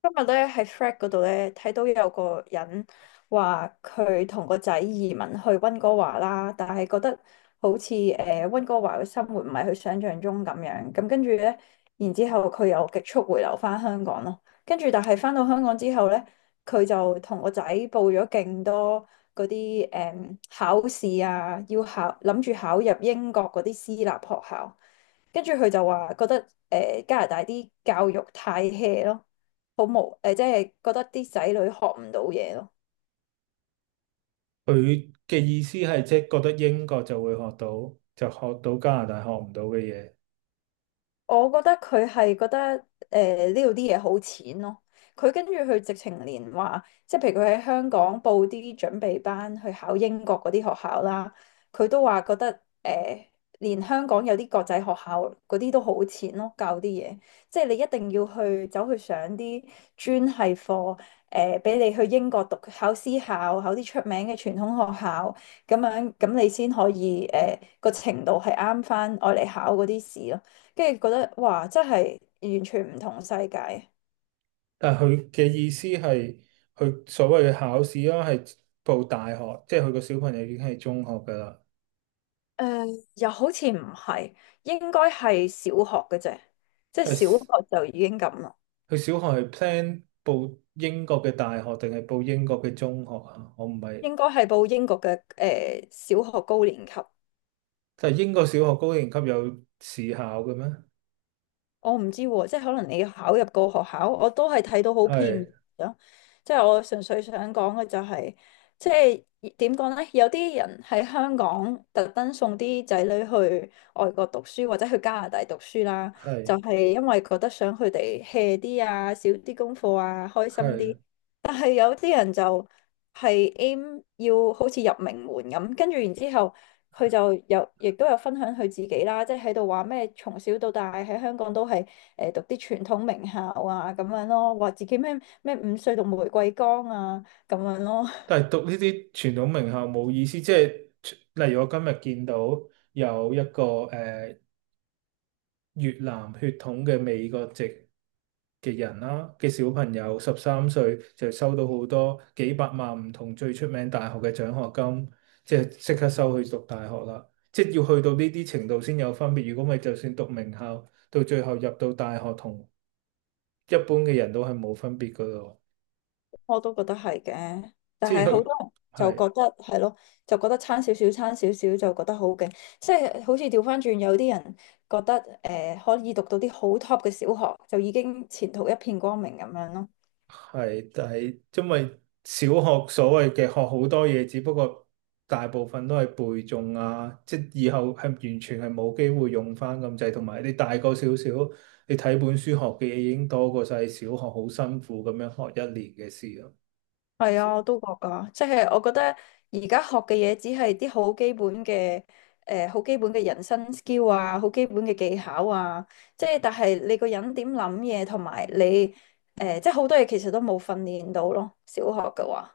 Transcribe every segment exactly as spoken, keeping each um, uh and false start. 今日咧喺 f r e a d 嗰度咧睇到有個人話佢同個仔移民去温哥華啦，但係覺得好似誒温哥華嘅生活唔係佢想象中咁樣，咁跟住咧，然之後佢又極速回流翻香港咯，跟住但係翻到香港之後咧，佢就同個仔報咗勁多嗰啲誒考試啊，要考諗住考入英國嗰啲私立學校。跟住佢就話覺得誒、呃加拿大啲教育太 hea 咯，好無誒、呃即係覺得啲仔女學唔到嘢咯。佢嘅意思係即係覺得英國就會學到，就學到加拿大學唔到嘅嘢。我覺得佢係覺得誒呢度啲嘢好淺咯。佢跟住佢直情連話，即係譬如佢喺香港報啲準備班去考英國嗰啲學校啦，佢都話覺得誒、呃，連香港有啲國際學校嗰啲都好淺咯，教啲嘢。即係你一定要去走去上啲專系課，誒呃俾你去英國讀考私校，考啲出名嘅傳統學校，咁樣咁你先可以誒個、程度係啱翻我嚟考嗰啲試咯。跟住覺得哇，真係完全唔同世界。但係佢嘅意思係佢所謂嘅考試啦，係報大學，即係佢個小朋友已經係中學㗎啦。誒、又好似唔係，應該係小學嘅啫，即係但小係學就已經咁啦，佢小學係 plan 報英國嘅大學定係報英國嘅中學啊？我唔係，應該係報英國嘅誒、小學高年級。但係英國小學高年級有試考嘅咩？我唔知喎，即係可能你考入個學校，我都係睇到好片面係咯。即係我純粹想講嘅就係、即係點講咧？有啲人喺香港特登送啲仔女去外國讀書，或者去加拿大讀書啦，係就係、因為覺得想佢哋 hea 啲啊，少啲功課啊，開心係。啲。但係有啲人就係 aim 要好似入名門咁，跟住然之後。佢就有亦都有分享佢自己啦，即係喺度話咩從小到大喺香港都係誒、呃、讀啲傳統名校啊咁樣咯，話自己咩咩五歲讀玫瑰崗啊咁樣咯，但係讀呢啲傳統名校冇意思，即係例如我今日見到有一個誒、呃越南血統嘅美國籍嘅人啦嘅小朋友，十三歲就收到好多幾百萬唔同最出名大學嘅獎學金，即係即刻收去讀大學啦。即係要去到呢啲程度先有分別，如果咪就算讀名校，到最後入到大學同一般嘅人都係冇分別噶咯。我都覺得係嘅，但即係係好佢多人就係。覺得係咯，就覺得差少少差少少就覺得好勁，即係好似調翻轉有啲人覺得誒、呃可以讀到啲好 top 嘅小學就已經前途一片光明咁樣咯。係，但係因為小學所謂嘅學好多嘢，只不過大部分都係背誦啊，即係以後係完全係冇機會用翻咁滯，同埋你大個少少，你睇本書學嘅嘢已經多過晒小學好辛苦咁樣學一年嘅事咯。係啊，我都覺噶，即係我覺得而家學嘅嘢只係啲好基本嘅，誒好基本嘅人生 skill 啊，好基本嘅技巧啊，即係但係你個人點諗嘢同埋你誒，即係好多嘢其實都冇訓練到咯，小學嘅話。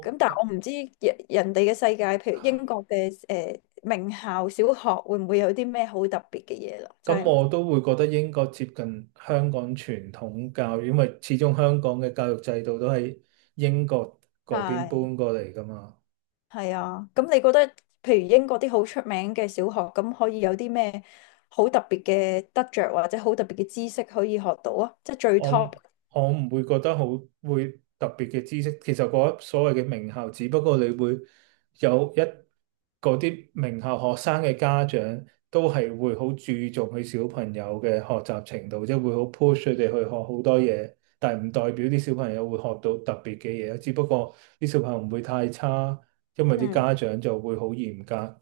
咁但係我唔知人人哋嘅世界，譬如英國嘅誒名校小學會唔會有啲咩好特別嘅嘢啦？真咁係唔我都會覺得英國接近香港傳統教育，因為始終香港嘅教育制度都係英國嗰邊係。搬過嚟噶嘛。係啊，咁你覺得譬如英國啲好出名嘅小學，咁可以有啲咩好特別嘅得着，或者好特別嘅知識可以學到啊？即係最 我 top。我唔會覺得好會特別嘅知識，其實嗰所謂嘅名校，只不過你會有一嗰啲名校學生嘅家長都係會好注重佢小朋友嘅學習程度，即係會好 push 佢哋去學好多嘢，但係唔代表啲小朋友會學到特別嘅嘢，只不過啲小朋友唔會太差，因為啲嗯，家長就會好嚴格。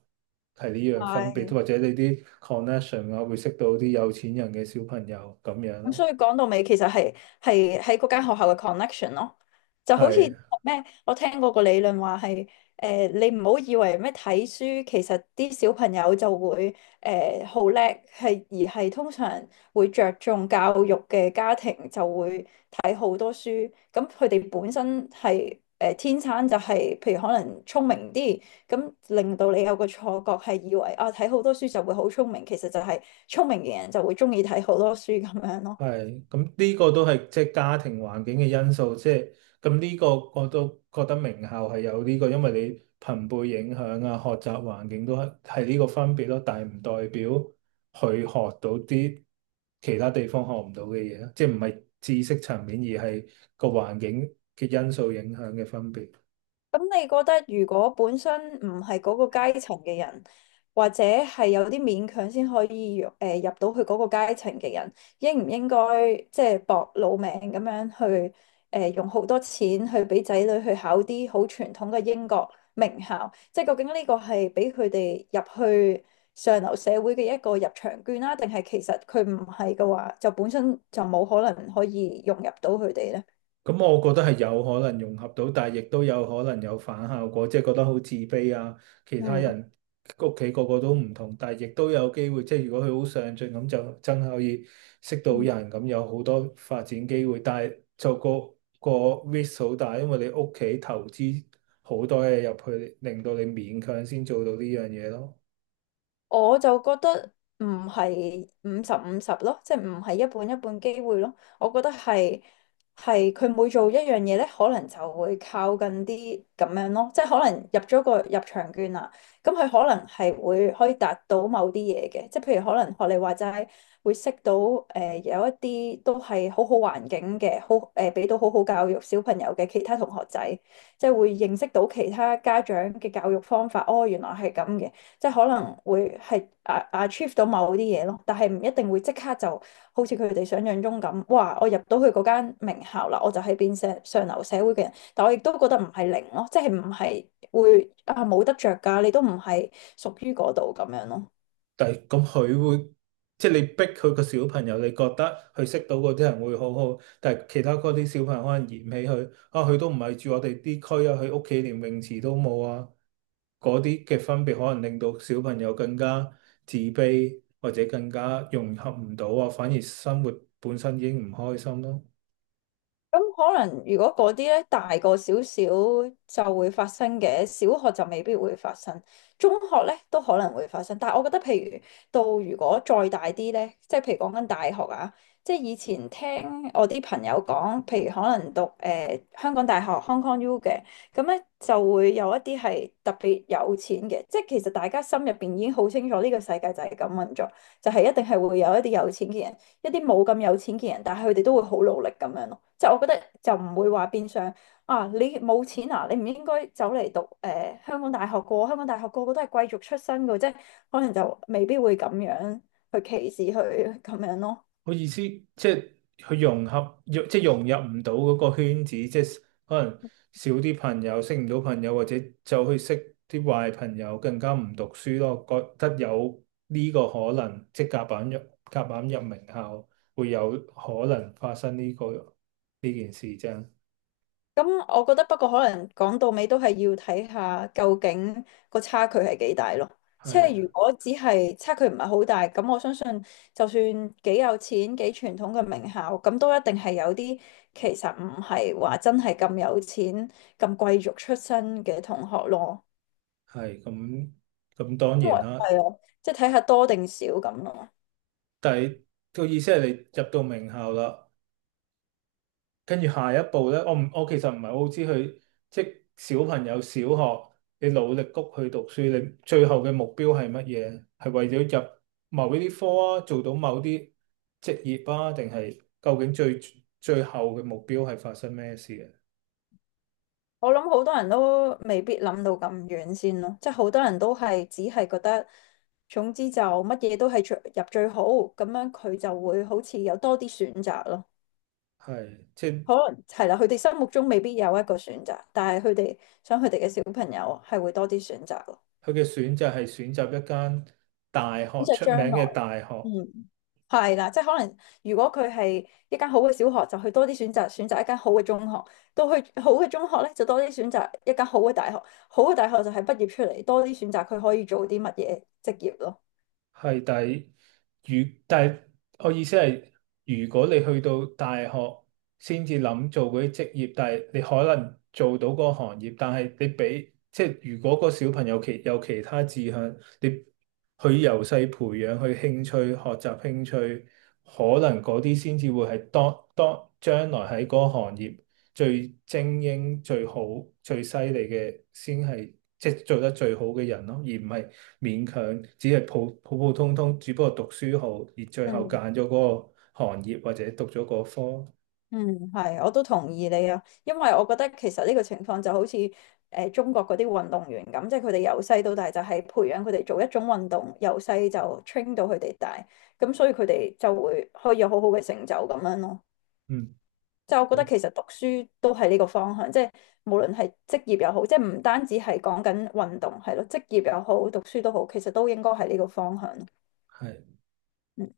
係呢樣分別，係。或者你啲 connection 啊，會識到啲有錢人嘅小朋友咁樣咁咯，所以講到尾，其實係係喺嗰間學校嘅 connection 咯，就好似係。咩，我聽過個理論話係誒，你唔好以為咩睇書，其實啲小朋友就會誒好叻，係而係通常會着重教育嘅家庭就會睇好多書，咁佢哋本身係誒、呃天生就係、譬如可能聰明啲，咁令到你有个错觉，系以为啊睇好多书就会好聪明，其实就系聪明嘅人就会中意睇好多书咁样咯。係，咁呢個都係即係家庭環境嘅因素，即係咁呢個我都覺得名校係有呢個，因為你朋輩影響啊，學習環境都係係呢個分別咯，但係唔代表佢學到啲其他地方學唔到嘅嘢，即係唔係知識層面，而係個環境嘅因素影響嘅分別。咁你覺得如果本身唔係嗰個階層嘅人，或者係有啲勉強先可以誒、呃入到去嗰個階層嘅人，應唔應該即係搏老命咁樣去誒、呃用好多錢去俾仔女去考啲好傳統嘅英國名校？即係究竟呢個係俾佢哋入去上流社會嘅一個入場券啦，定係其實佢唔係嘅話，就本身就冇可能可以融入到佢哋咧？咁我覺得係有可能融合到，但係亦都有可能有反效果，即係覺得好自卑啊。其他嗯人屋企個個都唔同，但係亦都有機會，即係如果佢好上進咁，就真係可以識到嗯。人，咁有好多發展機會。但係就個個 risk 好大，因為你屋企投資好多嘢入去，令到你勉強先做到呢樣嘢咯。我就覺得唔係五十五十咯，即係唔係一半一半機會咯。我覺得係係佢每做一樣嘢咧，可能就會靠近啲咁樣咯。即係可能入咗個入場券啦，咁佢可能係會可以達到某啲嘢嘅，即係譬如可能學你話齋會識到誒、呃有一啲都係好好環境嘅，好誒俾、到好好教育小朋友嘅其他同學仔，即係會認識到其他家長嘅教育方法。哦，原來係咁嘅。即係可能會係啊啊 achieve 到某啲嘢咯，但係唔一定會即刻就好似佢哋想象中咁，哇！我入到去嗰間名校啦，我就係變成上流社會嘅人，但我亦都覺得唔係零咯，即係唔係會啊冇得着㗎，你都唔係屬於嗰度咁樣咯。但係咁佢會，即係你逼佢個小朋友，你覺得佢識到嗰啲人會好好，但係其他嗰啲小朋友可能嫌棄佢，啊佢都唔係住我哋啲區啊，佢屋企連泳池都冇啊，嗰啲嘅分別可能令到小朋友更加自卑，或者更加融合唔到啊，反而生活本身已經唔開心咯。咁可能如果嗰啲咧大個少少就會發生嘅，小學就未必會發生，中學咧都可能會發生。但係我覺得，譬如到如果再大啲咧，即係譬如講緊大學啊，即係以前聽我啲朋友講，譬如可能讀誒、呃香港大學 Hong Kong U 嘅，咁咧就會有一啲係特別有錢嘅，即係其實大家心入邊已經好清楚呢個世界就係咁運作，就係、一定係會有一啲有錢嘅人。一啲冇咁有錢嘅人，但係佢哋都會好努力咁樣咯。即係我覺得就唔會話變相啊，你冇錢啊，你唔應該走嚟讀誒、呃香港大學個，香港大學個個都係貴族出身嘅，即係可能就未必會咁樣去歧視佢咁樣咯。我意思即係佢融合，融即係融入唔到嗰個圈子，即係可能少啲朋友，識唔到朋友，或者就去識啲壞朋友，更加唔讀書咯。覺得有呢個可能，即係夾板入夾硬入名校，會有可能發生呢、個呢件事啫。咁我覺得不過可能講到尾都係要睇下究竟個差距係幾大咯。即係如係果只係差距唔係好大，咁我相信就算幾有錢、幾傳統嘅名校，咁都一定係有啲其實唔係話真係咁有錢、咁貴族出身嘅同學咯。係咁咁當因然為啦，係啊，即係睇下多定少咁咯。但係個意思係你入到名校啦。跟住下一步咧，我唔我其實唔係好知佢，即係小朋友小學你努力谷去讀書，你最後嘅目標係乜嘢？係為咗入某一啲科啊，做到某啲職業啊，定係究竟最最後嘅目標係發生咩事嘅？我諗好多人都未必諗到咁遠先咯，即係好多人都係只係覺得，總之就乜嘢都係最入最好，咁樣佢就會好似有多啲選擇咯。係即係可能係啦，佢哋心目中未必有一個選擇，但係佢哋想佢哋嘅小朋友係會多啲選擇咯。佢嘅選擇係選擇一間大呢學就出將名來，嘅大學，嗯，係啦，即係可能如果佢係一間好嘅小學，就去多啲選擇，選擇一間好嘅中學；到去好嘅中學咧，就多啲選擇一間好嘅大學。好嘅大學就係畢業出嚟，多啲選擇佢可以做啲乜嘢職業咯。係，但係如但係我意思係，如果你去到大學先至諗做嗰啲職業，但係你可能做到嗰個行業，但係你俾即係如果個小朋友其有其他志向，你去由細培養去興趣、學習興趣，可能嗰啲先至會係當當將來喺嗰個行業最精英、最好、最犀利嘅，先係即係做得最好嘅人咯，而唔系勉强，只系普普普通通，只不过读书好，而最后拣嗯咗嗰個行业或者读咗嗰科。嗯係，我都同意你啊，因為我覺得其實呢個情況就好似誒、呃中國嗰啲運動員咁，即係佢哋由細到大就係培養佢哋做一種運動，由細就 train 到佢哋大，咁所以佢哋就會可以有好好嘅成就咁樣咯。嗯，就我覺得好，其實讀書都係呢個方向，即係無論係職業又好，即係唔單止係講緊運動係咯，職業又好，讀書都好，其實都應該係呢個方向系。嗯